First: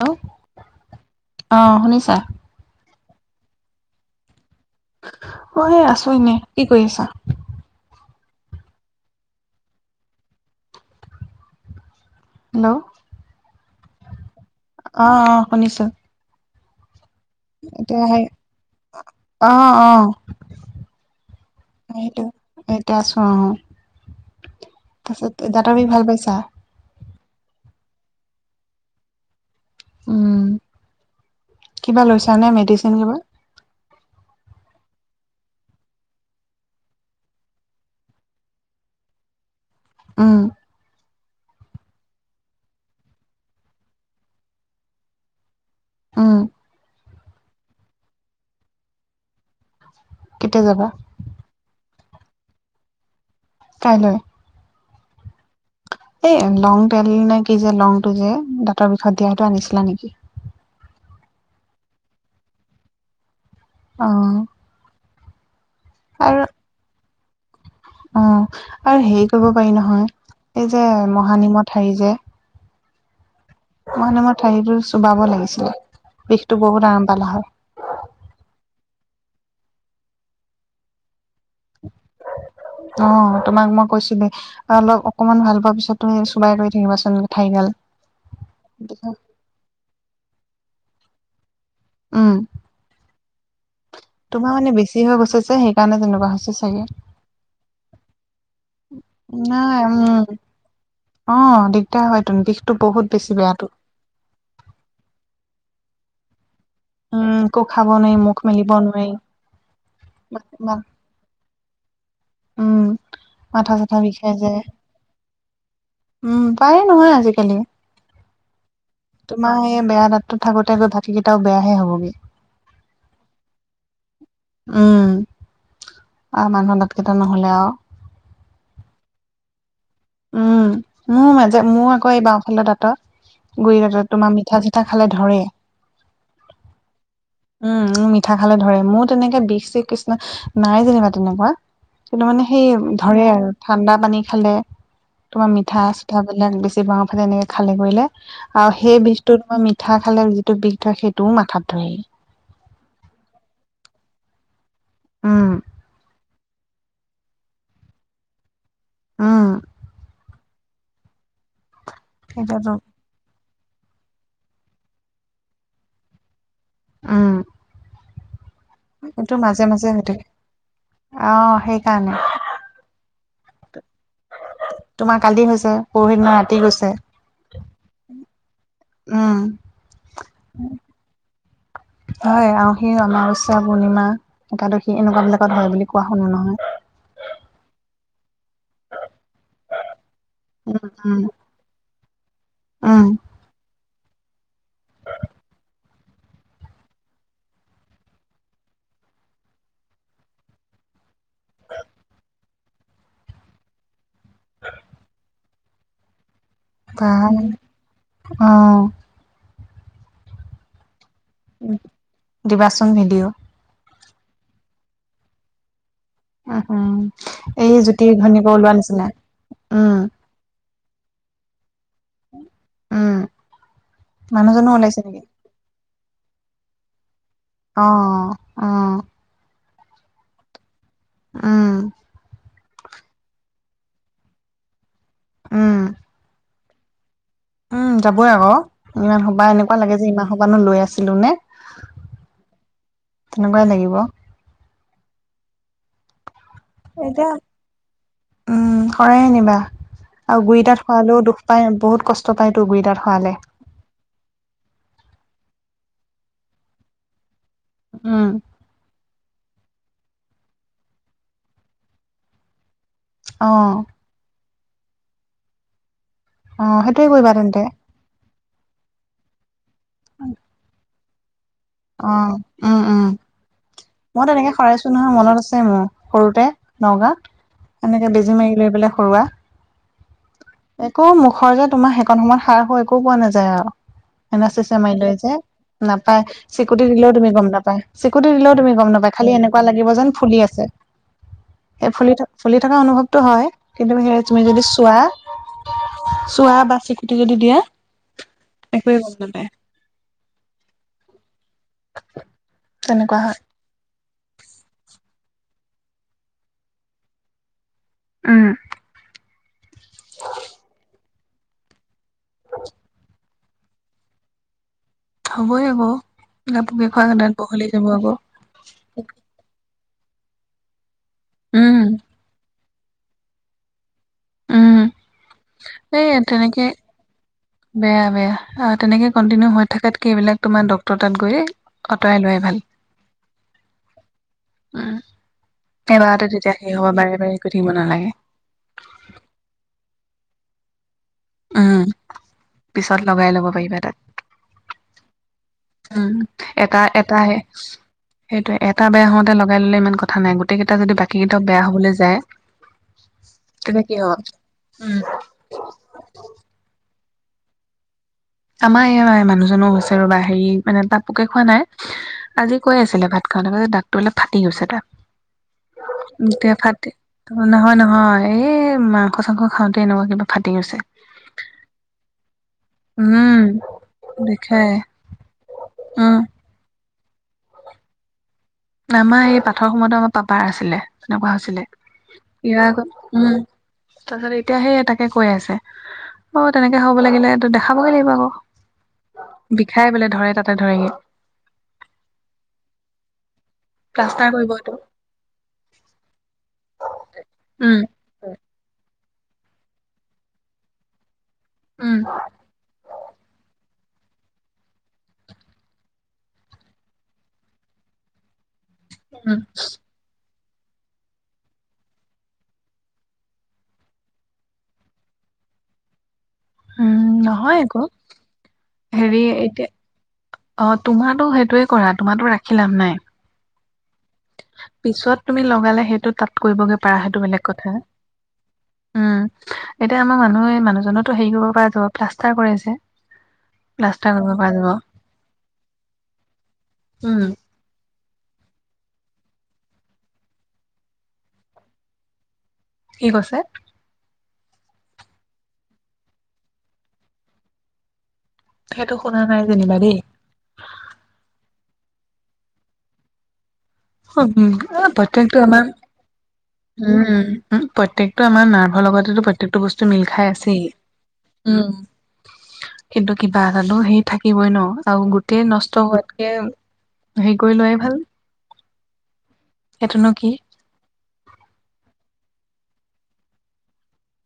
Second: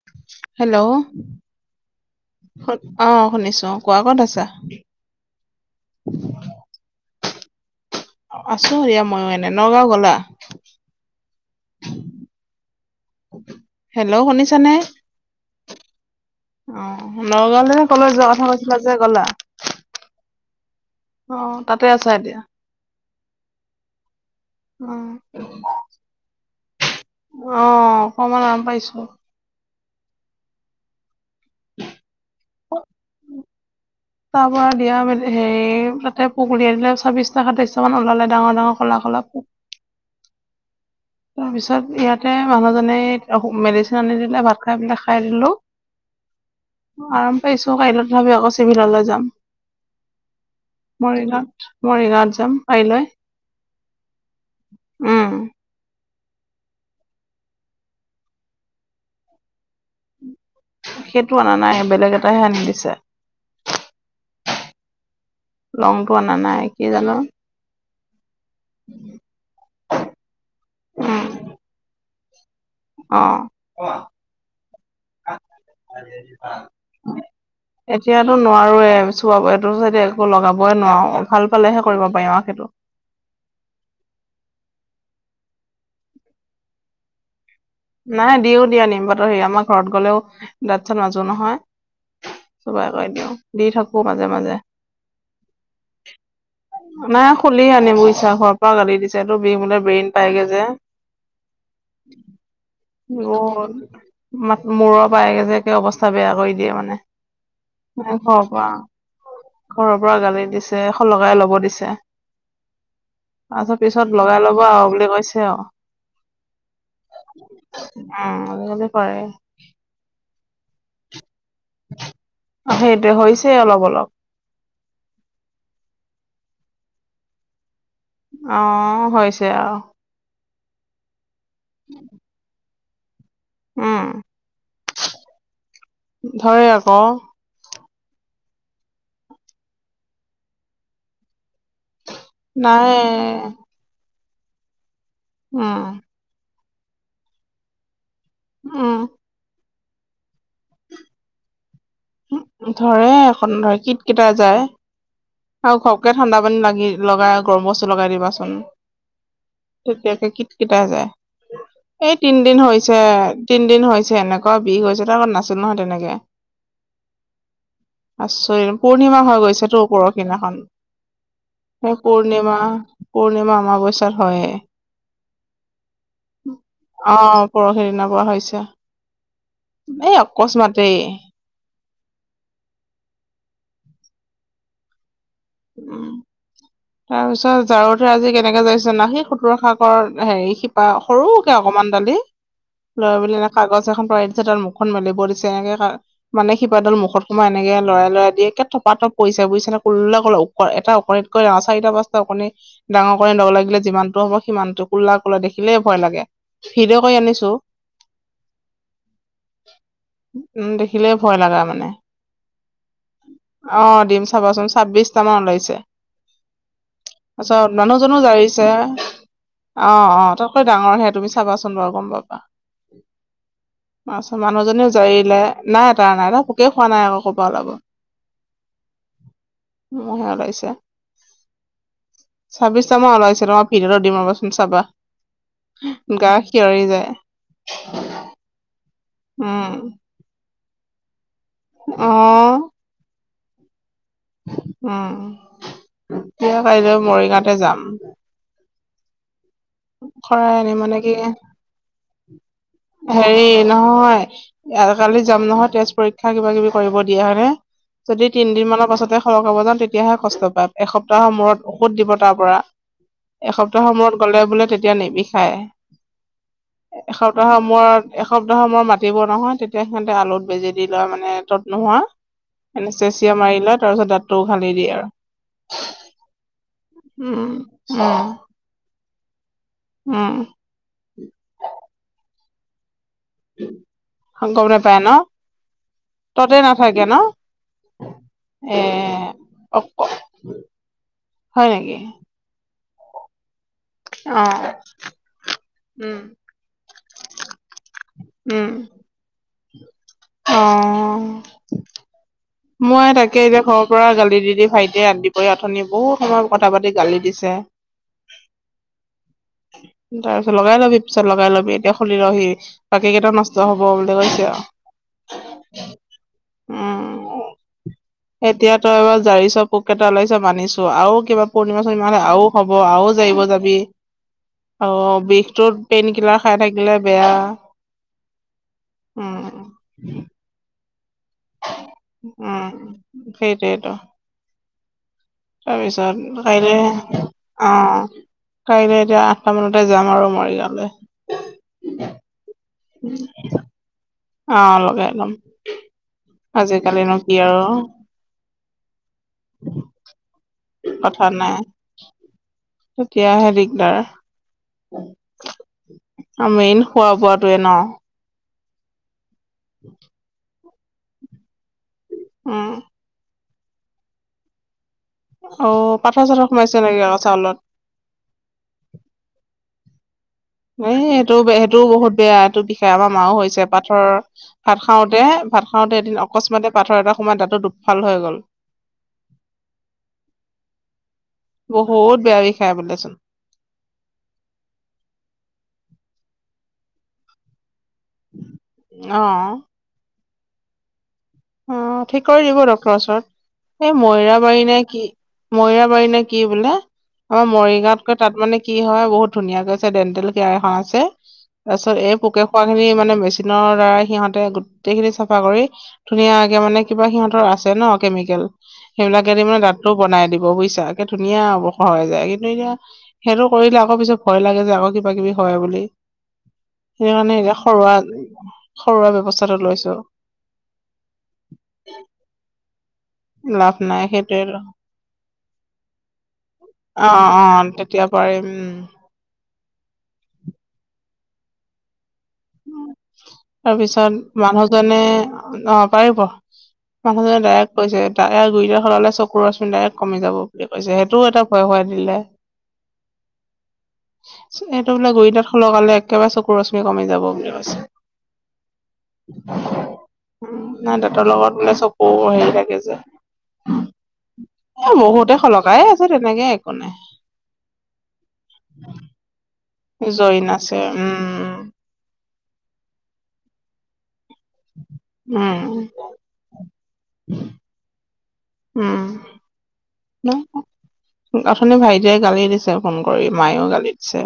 Hello hello অ শুনিছা অ' শুনিছো কোৱা ক'ত আছা? অ' এই আছো এনে কি কৰি আছা? আছো দিয়া ময়ো এনে নগাঁও গ'লা? হেল্ল'। হেল্ল'। শুনিছো অ' অ' শুনিছো। নগাওঁলৈ নে এতিয়া কলৈ সেই যোৱা কথা কৈছিলা যে গ'লা। অ অ অ' তাতে আছা সেইটো এতিয়া। এতিয়া আছো অ' অ তাৰপিছত দাঁত বিষ আমি ভাল পাইছা। অ' অকণমান আৰম পাইছো। উম, কিবা লৈছা নে মেডিচিন কিবা। তাৰ পৰা দিয়া হেৰি তাতে পোক ওলিয়াই দিলে ছাব্বিছটা সাতাইছটা মান ওলালে ডাঙৰ ডাঙৰ ক'লা। ক'লা পোক। উম। তাৰপিছত ইয়াতে মানুহজনে মেডিচিন আনি দিলে ভাত খাই পিলাক খাই দিলো। উম। আৰাম পাইছো কাইলৈত তথাপিও আকৌ চিভিললৈ যাম কেতিয়া যাবা মৰিগাঁওত। মৰিগাওঁত যাম কাইলৈ। কাইলৈ উম। এই লং তেল নে কি যে লংটো যে দাঁতৰ বিষত দিয়াটো আনিছিলা নেকি? সেইটো অনা নাই বেলেগ এটা হে আনি দিছে। উমহ। লং টো আনা নাই কি জানো। অ' আৰু হেৰি কৰিব পাৰি নহয়, এই যে উম মহানিমৰ থাৰি যে। অ' মানে মই থাৰিটো চোবাব লাগিছিলে বিষটো বহুত আৰাম পালো হয়। এতিয়াতো নোৱাৰোৱয়ে চোৱা এইটো চ একো লগাবই নোৱাৰো। ভাল পালেহে কৰিব পাৰিম আৰু সেইটো অ' তোমাক মই কৈছিলো অলপ অকণমান ভাল পোৱা পিছত তুমি চোবাই কৰি থাকিবাচোন থাৰি গাল। নাই দিওঁ দিয়া নিম পাতৰ আমাৰ ঘৰত গলেও দাতঁ তাত মাজো নহয়। উম চোবাই কৈ দিওঁ দি থাকো। মাজে তোমাৰ মাজে মানে বেছি হৈ গৈছে যে সেইকাৰণে তেনেকুৱা হৈছে চাগে নাই খোলি আনিব বুইচ্ছা ঘৰৰ পৰা গালি দিছেটো বিহ নাই মলে ব্ৰেইন উম পাইগে যে। অ' দিগদাৰ হয় তোৰ বিষ। অ' মূৰৰ পায়গৈ যে কে অৱস্থা বেয়া কৰি দিয়ে মানে। উম, একো খাব নোৱাৰি ঘৰৰ মুখ পৰা মেলিব নোৱাৰি। ঘৰৰ পৰা গালি দিছে শলকাই ল'ব দিছে। উম মাথা তাৰপিছত চাথা পিছত বিষাই লগা যায় লগ আৰু বুলি কৈছে আৰু। উম পায় নহয় আজিকালি, উম আজিকালি কৰে তোমাৰ এই বেয়া দাঁত টো। থাকোতে গৈ দাত কেইটাও বেয়াহে হবগে। সেইটোৱে হৈছে অলপ অলপ উম আও মানুহৰ দাতকেইটা নহলে আৰু। অ' হৈছে আৰু। উম মোৰ মাজে মোৰো আকৌ এই বাওঁফালৰ দাঁতৰ। গুৰি উম দাঁতত তোমাৰ মিঠা চিঠা খালে ধৰে, ধৰে আকৌ উম। উম, মিঠা খালে ধৰে মোৰ তেনেকে বিষ চিষ কৃষ্ণ নাই যেনিবা তেনেকুৱা। কিন্তু মানে সেই নাই ধৰে আৰু ঠাণ্ডা পানী খালে। তোমাৰ উম মিঠা চিঠা বিলাক বেছি বাওৰ ফালে এনেকে খালে কৰিলে আৰু উম সেই বিষটো তোমাৰ মিঠ মিঠা খালে যিটো বিষ ধয় সেইটোও মাথাত ধৰে। উ ধৰে একন ধৰে কিট কটায় যায় উম আৰু ঘকে ঘটে। ঠাণ্ডা পানী লাগি লগাই গৰম বস্তু লগাই দিবাচোন উম তেতিয়াকে কিট কটায়। কিতা যায় এই তিনদিন সেইটোৱেতো হৈছে আৰু। তিনিদিন হৈছে এনেকুৱা বিষ হৈছে নহয় তাৰ নাছিল নহয় তেনেকে। উম। আছো। পূৰ্ণিমা এইটো হৈ মাজে গৈছেতো মাজে হৈ পৰহিনা থাকে দিনাখন অ সেই সেইকাৰণে পূৰ্ণিমা। পূৰ্ণিমা অমাৱস্যা। হৈয়ে তোমাৰ কালি হৈছে পৰহিদিনা ৰাতি গৈছে অ' পৰহি দিনা পৰা হৈছে। উম এই অকস্মাতেই। হয় আউসি অমাৱস্যা পূৰ্ণিমা একাদশী এনেকুৱা বিলাক। উম তাৰ পিছত জাৰতে আজি কেনেকে যাইছে না সেই সোতৰা সাগৰ হেৰি শিপা উম সৰুকে অকনমান দালি উম লৈ পেলাই এনে কাগজ এখন পৰাই দিছে দাল মুখ খন মেলিব দিছে এনকে কা মানে শিপা ডাল মুখত সোমাই এনেক লৰাই লৰাই দিয়ে একে থপাথপ পৰিছে বুইছানে কোলা ক'ল এটা ওকনিতকৈ ডাঙৰ চাৰিটা পাঁচটা ওকণি ডাঙৰ কৰি লগ লাগিলে যিমান টো হ'ব সিমানটো, কোল কোলা দেখিলেইে ভয় লাগে। ভিডিঅ' কৰি কাণ আনিছো ওম উম দেখিলে ভয় লগা মানে। দিবাচোন ভিডিঅ' অঁ দিম চাবাচোন ছাব্বিশটা মান ওলাইছে। উম উম পাছত এই মানুহ জুতি জনো ঘৈণীয়েক জাৰিছে। ওলোৱা নিচিনা উম অঁ অঁ ত গাঁৱৰহে তুমি চাবা চো ৰু গ'ম পাবা উম তাছত মানুহ মানুহজনো জনীও ওলাইছে নেকি জাৰিলে নাই তাৰ নাই নহয় পোকে খোৱা নাই আক অঁ অঁ ম'হে ওলাইছে। উম। ছাব্বিশটা মান ওলাইছে তোমাক ভিদিঅ'টো দিম ৰ'বা চোন চাবা উম গা শিয়ৰি যায়। উম যাবই আক ইমান সোপাহ এনেকুৱা লাগে যে ইমান সোপানো লৈ আছিলো নে? অঁ তেনেকুৱাই লাগিব। উম। কিয় কাইলৈ এতিয়া মৰিগাওঁতে যাম। উম শৰাই নিবা? শৰাই আনিম মানে কি, বহুত কষ্ট পায়তো গুৰি দাঁত খোৱালে হেৰি নহয় কালি যাম নহয় তেজ পৰীক্ষা কিবা কিবি কৰিব দিয়া হায়নে উম যদি তিন দিন মানৰ পাছত তে সলকাব যাওঁ তেতিয়াহে কষ্ট পায় এসপ্তাহৰ মূৰত ঔষধ দিব তাৰ পৰা। অ এসপ্তাহৰ মূৰত গ'লে বোলে তেতিয়া নিবিষায়। অ সেইটোৱে কৰিবা এসপ্তাহৰ তেন্তে মূৰত এস এসপ্তাহ মই মাতিব নহয় তেতিয়া সিহঁতে আলুত বেজি দি লয় মানে তত নোহোৱা অ, উম, উম। এনেচেচিয়া মাৰি লয় তাৰ পিছত মই দাঁতটো তেনেকে উঘালি দিয়ে সৰাইছো আৰু নহয় মনত আছে মোৰ সৰুতে, নগাঁও, উম এনেকে বেজি মাৰি লৈ পেলাই সৰুৱা উম একো মুখৰ যে তোমাৰ সেইখন সময়ত সাৰ হ একো পোৱা নাযায় আৰু। উম গম এনেছিছে মাই নাপায় ন লৈ যে। নাপায় ততে চিকুতি নাথাকে দিলেও ন তুমি গম নাপায়, চিকুতি দিলেও তুমি এ গম নাপায়, খালি এনেকুৱা অ লাগিব যেন ফুলি আছে। হয় সেই নেকি ফুলি থ ফুলি থকা অনুভৱটো হয় কিন্তু সেই অ তুমি যদি চোৱা উম চোৱা বা চিকুটি যদি দিয়া, উম একোৱেই গম নাপাই। অ'। মই তেনেকুৱা হয় তাকে এতিয়া ঘৰৰ পৰা গালি দি দি ভাইটিয়ে আন পৰিয়া আথনি বহুত সময়ত কথা পাতি গালি দিছে। উম। তাৰ পিছত লগাই লবি, পিছত লগাই লবি, এতিয়া খুলিলহি বাকী কেইটা নষ্ট হ'ব বুলি কৈছে আৰু। হ'বই আকৌ গাপকে উম খোৱাক এতিয়া তই এবাৰ জাৰি পোক এটা ওলাইছে মানিছো আৰু কিবা উম পূৰ্ণিমা-চূৰ্ণমা আৰু হব আৰু যাবিব যাবি। উম অ', বিষটোত পেইন কিলাৰ খাই থাকিলে বেয়া। বেয়া-বেয়া তেনেকে উম কণ্টিনিউ হৈ থাকাতকে এইবিলাক তোমাৰ ডকট ত গৈ আঁতৰাই লোৱাই ভাল, উম সেইটোৱেইটো উ তাৰপিছত কাইলে কৰি থাকিব অ, নালাগে। কাইলে এতিয়া আঠটা মানতে যাম আৰু মৰিগাওঁলে। উম, পিছত লগাই ল'ব পাৰিবা তাত। অ, লগাইলম। উম, এটা-এটাহে, সেইটোয়ে টা বেয়া হওঁতে লগাই ললে ইমান কথা নাই, গোটেইকেইটা যদি কথা বাকীকেইটাক নাই বেয়া হ'বলৈ যায় তেতিয়াহে এনে কি দিগদাৰ হ, উম। মেইন খোৱা-বোৱাটোৱে ন। আমাৰ এয়া নাই মানুহজনো হৈছে ৰবা হেৰি মানে তাত পোকে খোৱা নাই, আজি উম কৈ আছিলে ভাত [unintelligible] দাগটো অলপ ফাটি গৈছে তাক। অ পাথৰ চাথৰ এতিয়া সোমাইছে ফাটি, নেকি আকৌ চাউলত নহয়-নহয় এই মাংস-চাংস খাওঁ [inaudible] এ সেইটোও, সেইটোও বহুত বেয়া। বিষায় আমাৰ মাও উম হৈছে পাথৰ, বিষাই ভাত খাওঁতে, ভাত খাওঁতে উম এদিন অকস্মাতে পাথৰ এটা সোমাই দাততো দুপফাল হৈ গ'ল। আমাৰ এই পাথৰ সময়তে আমাৰ পাপাৰ আছিলে। তেনেকুৱা হৈছিলে, বহুত বেয়া বিষাই [unintelligible] বোলেচোন উম। তাৰপিছত এতিয়াহে তাকে কৈ আছে। অ' তেনেকে হ'ব লাগিলে এইটো দেখাবগে লাগিব আকৌ, অ বিষাই বোলে ধৰে তাত ধৰেগে অ', ঠিক কৰি দিব ডক্টৰৰ ওচৰত। এই প্লাষ্টাৰ কৰিব ময়ৰাবাৰী এইটো নে কি, ময়ৰাবাৰী নে কি বোলে। অ উম মৰিগাঁৱতকৈ তাত মানে কি হয় বহুত ধুনীয়াকৈ আছে ডেণ্টেল কেয়াৰ এখন আছে, তাৰ উম পিছত এই পোকে খোৱা খিনি মানে মেচিনৰ সিহঁতে গোটেইখিনি চাফা কৰি ধুনীয়াকে মানে কিবা সিহঁতৰ আছে ন কেমিকেল। উম সেইবিলাকেদি মানে দাঁতটো বনাই দিব বুজিছা একে ধুনীয়া অৱসৰ হৈ যায়, কিন্তু এতিয়া সেইটো কৰিলে আকৌ পিছত ভয় লাগে যে আকৌ কিবা-কিবি হয় বুলি উম সেইকাৰণে এতিয়া নহয় আকৌ সৰোৱা-সৰোৱা ব্যৱস্থাটো লৈছো। তোমাৰটো সেইটোৱে কৰা, তোমাৰটো ৰাখি লাভ নাই। লাভ নাই সেইটোৱে পিছত তুমি লগালে সেইটো তাত কৰিবগে পাৰা অ সেইটো অ বেলেগ কথা। তেতিয়া পাৰিম উম, এতিয়া আমাৰ মানুহে মানুহজনো হেৰি কৰিব পৰা যাব প্লাষ্টাৰ কৰি আছে। তাৰপিছত মানুহজনে অ', পাৰিব উম মানুহজনে ডাইৰেক্ট কৈছে। তাৰে গুৰিটা সলালে চকুৰ ৰশ্মি ডাইৰেক্ট কমি যাব বুলি কৈছে সেইটোও এটা ভয় খোৱাই দিলে। কি কৈছে? সেটো বোলে গুৰি তাত স লগালে একেবাৰে চকুৰ ৰশ্মি কমি যাব বুলি কৈছে। সেইটো শুনা নাই যেনিবা দেই নাই দাঁতৰ লগত বোলে চকো হেৰি থাকে যে। এ বহুতে প্ৰত্যেকটো আমাৰ সলকাই আছে তেনেকে একো নাই। উম, উ প্ৰত্যেকটো আমাৰ নাৰ্ভৰ লগতেটো প্ৰত্যেকটো বস মিল খাই জইন আছেই, আছে উম, কিন্তু কিবা এটালো সেই থাকিবই ন আৰু গোটেই উম, নষ্ট হোৱাতকে হেৰি কৰি লোৱাই ভাল। উম। সেইটোনো কি? আথনি ভাইটিয়ে গালি দিছে ফোন কৰি মায়েও গালি দিছে।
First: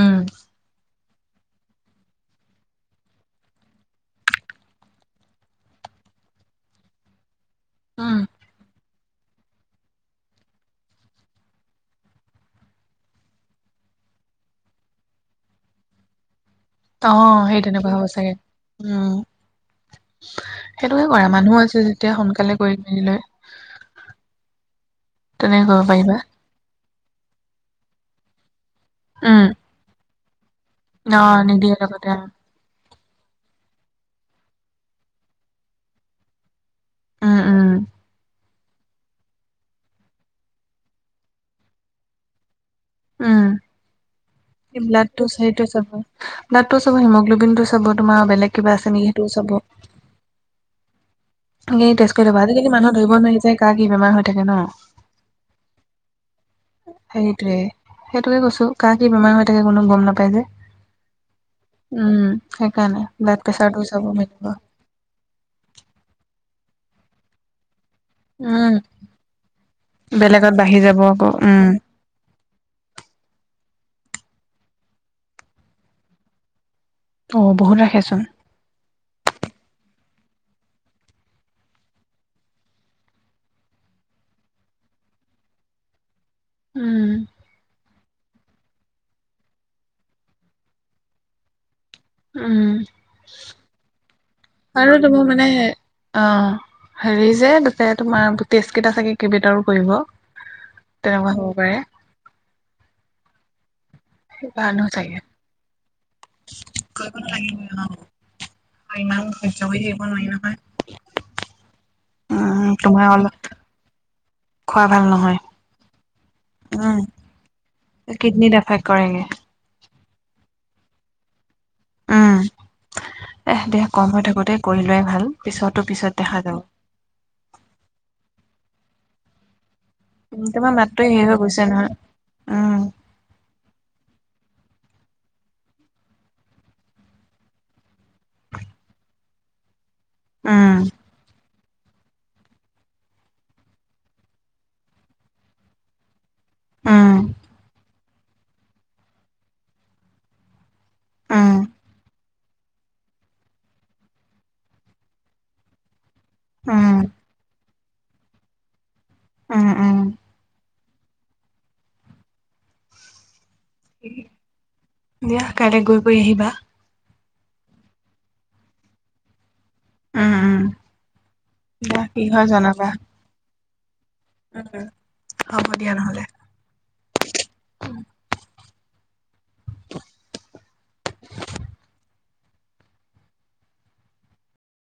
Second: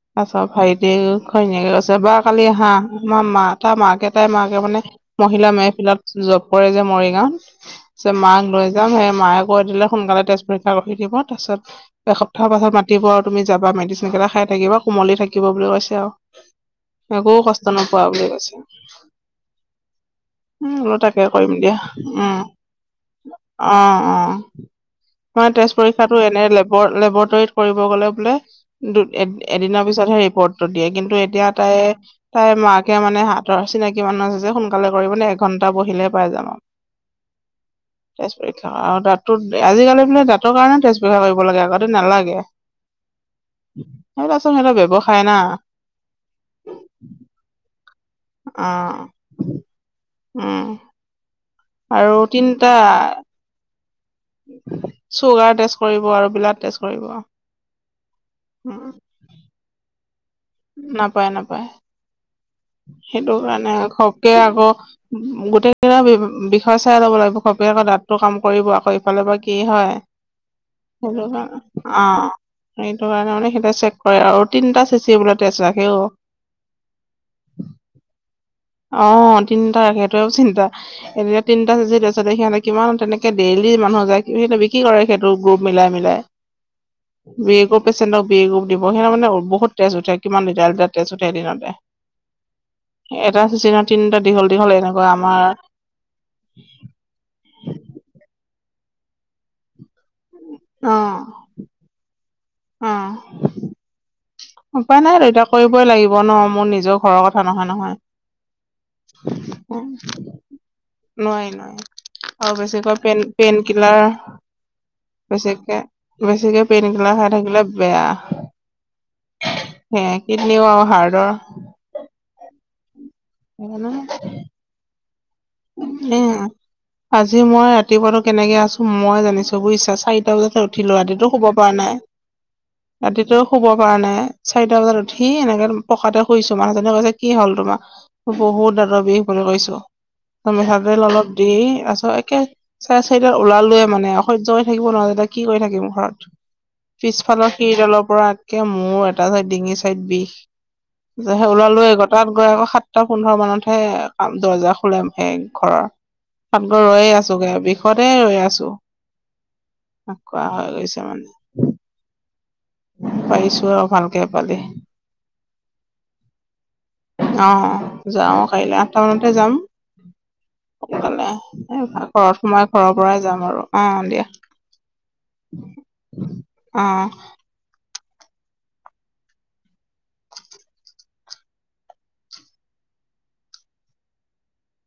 উম, পাছত ভাইটিউ ঘৈনীয়েকে গৈছে বা কালি আহা আমাৰ মা তাৰ মাকে তাই মাকে মানে মহিলা মেহফিলত জব কৰে যে মৰিগাঁও উম, মাক লৈ যাম সেই মায়াক [unintelligible] সোনকালে তেজ পৰীক্ষা কৰি দিব তাৰ পাছত এসপ্তাহৰ পাছত মাতিব আৰু তুমি যাবা মেডিচিন কেইটা খাই থাকিব কুমলি থাকিব বুলি কৈছে আৰু। একো অ' সেই কষ্ট তেনেকুৱা নকৰা হ'ব বুলি চাগে। কৈছে। উম, উম, সেইটোকে তাকে কৰা কৰিম মানুহ দিয়া আছে যেতিয়া উম, সোনকালে কৰি মেলি লৈ অ', অ', নহয় তেনেকে তেজ কৰিব পাৰিবা। পৰীক্ষটো এনে লেব- লেবৰেটৰীত কৰিব গলে বোলে দু উম, এ-এদিনৰ পিছতহে ৰিপৰ্টটো দিয়ে কিন্তু অ' এতিয়া নিদিয়ে তায়ে লগতে অ', তাইৰ মাক কে মানে হাতৰ চিনাকি মানুহ আছে যে সোনকালে কৰিবহলে নে' এঘন্টা বহিলে পাই যাম আৰু। উম-উম তে পৰীক্ষা দাঁতো আজিকালি বোলে দাঁতৰ কাৰণে তেজ পৰীক্ষা কৰিব লাগে আগতে নালাগে। [unintelligible] সেইবিলাক ব্যৱসায় টো না সেইটোে চাব ব্লাডটো তেওঁ চাব হিমগ্ল'বিন টো চাব। তোমাৰ বেলেগ অ কিবা আছে নেকি সেইটোও চাব উম [unintelligible] তেজ আৰু কৰি লবা আজিকলি তিনটা কিন্ত মুহ ধৰিব নোৱাৰি যায় কাক চুগাৰ টেষ্ট কৰিব আৰু এইবিলাক টেষ্ট কৰিব সেইটোয়ে সেইটোকে কৈছো কা কি বেমাৰ হৈ থাকে কোনো গম নাপাই যে। নাপায়-নাপায়। উম সেইকাৰণে সেইটো ব্লাড কাৰণে প্ৰেচাৰটো চাব ঘবকে মেলিব আকৌ গোটেই কেইটা বিষয় চাই লব লাগিব ঘপকে আকৌ দাঁতটো কাম কৰিব উম আকৌ ইফালে বা কি হয়। বেলেগত বাঢ়ি যাব সেইটো আকৌ উম কাৰণে অহ সেইটো কাৰণে মানে সেইটা চেক কৰে অ, তিনিটা চিচি বোলে তেজ ৰাখে অ',। অ, বহুত ৰাখেচোন। অ', তিনটা ৰাখে সেটোও চিন্তা এতিয়া তিনিটা চিচিত সিহঁতে কিমান তেনেকে ডেইলি মানুহ যায় কি বুলি কয় সেইটো বিক্ৰী কৰে সেইটো গ্ৰুপ উম মিলাই-মিলাই বি গো পেচেণ্টক বি গ্ৰো [unintelligible] মানে বহুত তেজ উঠে, কিমান লিটাৰ লিটাৰ তেজ উঠে এদিনতে। উম এটা চিজনত তিনিটা দীঘল দীঘল আৰু এনেকুৱা তোমাৰ মানে আমাৰ অহ। হেৰি যে দুটাই তোমাৰ টেষ্ট কেইটা চাগে কেইবটাও কৰিব, তেনেকুৱা হ'ব পাৰে। অঁহ। সেইকাৰণে উপায় নাই চাগে আৰু এতিয়া কৰিবই লাগিব ন, মোৰ নিজৰ কৰিব ঘৰৰ কথা নহয় নালাগিবই নহয়। অ ইমান সহ্য কৰি নাই, থাকিব নোৱাৰি নহয় [unintelligible] নোৱাৰি নোৱাৰি। আৰু উম বেছিকৈ তোমাৰ পেইন অলপ পেইন কিলাৰ খোৱা ভাল নহয় বেছিকে বেছিকে পেইন উম কিলাৰ খায় থাকিলে বেয়া। কিডনীত এফেক্ট কৰেগে হে কিডনীও আৰু হাৰ্টৰ উম দে দেহ কম হৈ থাকোতে কৰি লোৱাই ভাল। পিছতো পিছত দেখা উম, যাব আজি মই ৰাতিপুৱাটো কেনেকে আছো মই জানিছো বুইছে। চাৰিটা উম বজাতে তোমাৰ উঠিলো, মাতটোৱে হেৰি ৰাতিতো হৈ শুব গৈছে পৰা নহয় নাই। উম ৰাতিটো শুবৰ পৰা নাই চাৰিটা বজাত উঠি এনেকে পকাতে শুইছো, মানুহজনে কৈছে কি হ'ল তোমাৰ? বহুত দাদৰ বিষ বুলি কৈছো। উম মিঠাতেল অলপ দি আছোঁ, একে চাৰে চাৰিতাত ওলালোৱে মানে, সহ্য কৰি থাকিব নোৱাৰো, তেতিয়া কি কৰি থাকিম ঘৰত। উম পিছফালৰ শিৰডালৰ পৰা একে মূৰৰ এটা চাইড ডিঙি চাইড বিষ। যেহে উম ওলালোৱে আক তাত গৈ আকৌ সাতটা পোন্ধৰ মানতহে কাম দৰ্জা খোলে। সেই ঘৰৰ, তাত গৈ উম ৰৈয়েই আছোগে, বিষতে ৰৈ আছো। উম উম কোৱা হৈ গৈছে মানে। পাৰিছো। আৰু ভালকে এপালি দিয়া কাইলে গৈ কৰি আহিবা। অ যাও কাইলৈ, আঠটা মানতে যাম। উম উম সোনকালে এই দিয়া কি ঘৰত হয় সোমাই জনাবা ঘৰৰ পৰাই যাম আৰু অ দিয়া। উম, হ'ব দিয়া নহ'লে। অ উম।